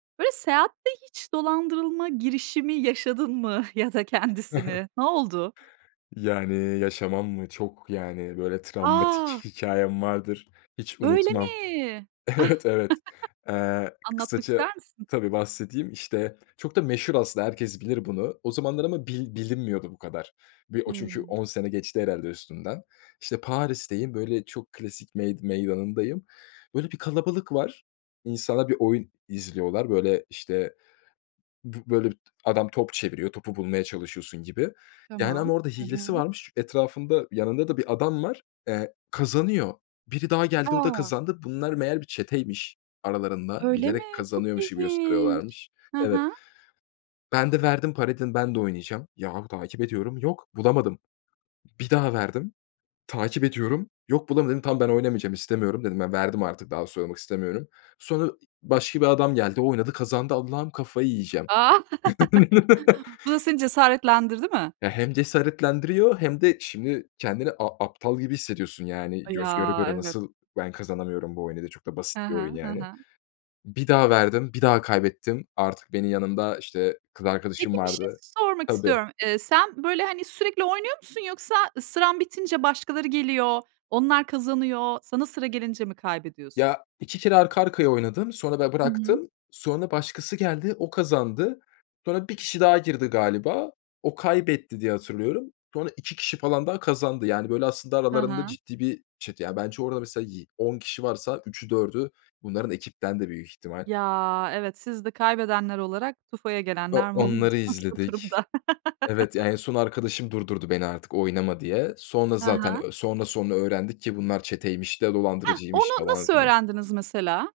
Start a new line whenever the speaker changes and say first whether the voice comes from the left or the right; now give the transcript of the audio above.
right: Böyle, seyahatte hiç dolandırılma girişimi yaşadın mı ya da kendisini? Ne oldu?
left: Yani, yaşamam mı? Çok, yani, böyle travmatik
right: A!
left: hikâyem vardır, hiç
right: Öyle
left: unutmam.
right: mi?
left: Evet, evet. Eee,
right: Anlatmak
left: kısaca,
right: ister misin?
left: tabii, bahsedeyim, işte, çok da meşhur, aslında herkes bilir bunu, o zamanlar ama bil bilinmiyordu bu kadar. Bir, o çünkü,
right: Hımm.
left: 10 sene geçti, herhâlde, üstünden. İşte, Paris'teyim, böyle, çok klasik mey meydanındayım. Böyle bir kalabalık var. İnsanlar bir oyun izliyorlar. Böyle, işte, bi böyle adam top çeviriyor, topu bulmaya çalışıyorsun gibi, yani, ama
right: Tamam.
left: orada
right: Hı
left: hilesi
right: hı.
left: varmış. Etrafında, yanında da bir adam var, eee, kazanıyor. Biri daha geldi, o da
right: A!
left: kazandı. Bunlar, meğer, bir çeteymiş. Aralarında
right: Öyle mi?
left: bilerek
right: Çok
left: kazanıyormuş gibi
right: ilginç.
left: gösteriyorlarmış
right: Hı
left: Evet.
right: hı.
left: Ben de verdim parayı, dedim: "Ben de oynayacağım." Yahu, takip ediyorum, yok bulamadım. Bir daha verdim, takip ediyorum, yok bulamadım. Dedim: "Tamam, ben oynamayacağım, istemiyorum, dedim, ben verdim artık, daha soyulmak istemiyorum." Sonra başka bir adam geldi, oynadı, kazandı. Allah'ım, kafayı yiyeceğim!
right: Ah. Bu da seni cesaretlendirdi mi?
left: Ya, hem cesaretlendiriyor hem de şimdi kendini a aptal gibi hissediyorsun; yani, göz göre
right: Ya,
left: göre
right: evet.
left: nasıl ben kazanamıyorum bu oyunu diye? Çok da
right: Ha
left: basit bir
right: ha,
left: oyun,
right: ha
left: yani.
right: ha.
left: Bir daha verdim, bir daha kaybettim. Artık benim yanımda, işte, kız
right: Peki,
left: arkadaşım
right: bir şey
left: vardı.
right: sormak
left: Tabii.
right: istiyorum. Eee, sen böyle, hani, sürekli oynuyor musun yoksa sıran bitince başkaları geliyor, onlar kazanıyor, sana sıra gelince mi kaybediyorsun?
left: Ya, 2 kere arka arkaya oynadım, sonra ben
right: Hı hı.
left: bıraktım, sonra başkası geldi, o kazandı. Sonra 1 kişi daha girdi galiba, o kaybetti diye hatırlıyorum. Sonra 2 kişi falan daha kazandı; yani, böyle aslında
right: Ha
left: aralarında
right: ha.
left: ciddi bir çete. Ya, bence orada, mesela, yi 10 kişi varsa 3’ü 4’ü bunların ekipten, de büyük ihtimal.
right: Ya, evet, siz de kaybedenler olarak tufaya gelenler
left: O
right: mi
left: onları
right: oluyorsunuz bu
left: izledik.
right: durumda?
left: Evet ya, en son arkadaşım durdurdu beni artık oynama diye. Sonra
right: Ha
left: zaten
right: ha.
left: ö sonra, sonra öğrendik ki bunlar çeteymiş de
right: Hah,
left: dolandırıcıymış,
right: onu
left: falan
right: nasıl
left: filan.
right: öğrendiniz, mesela?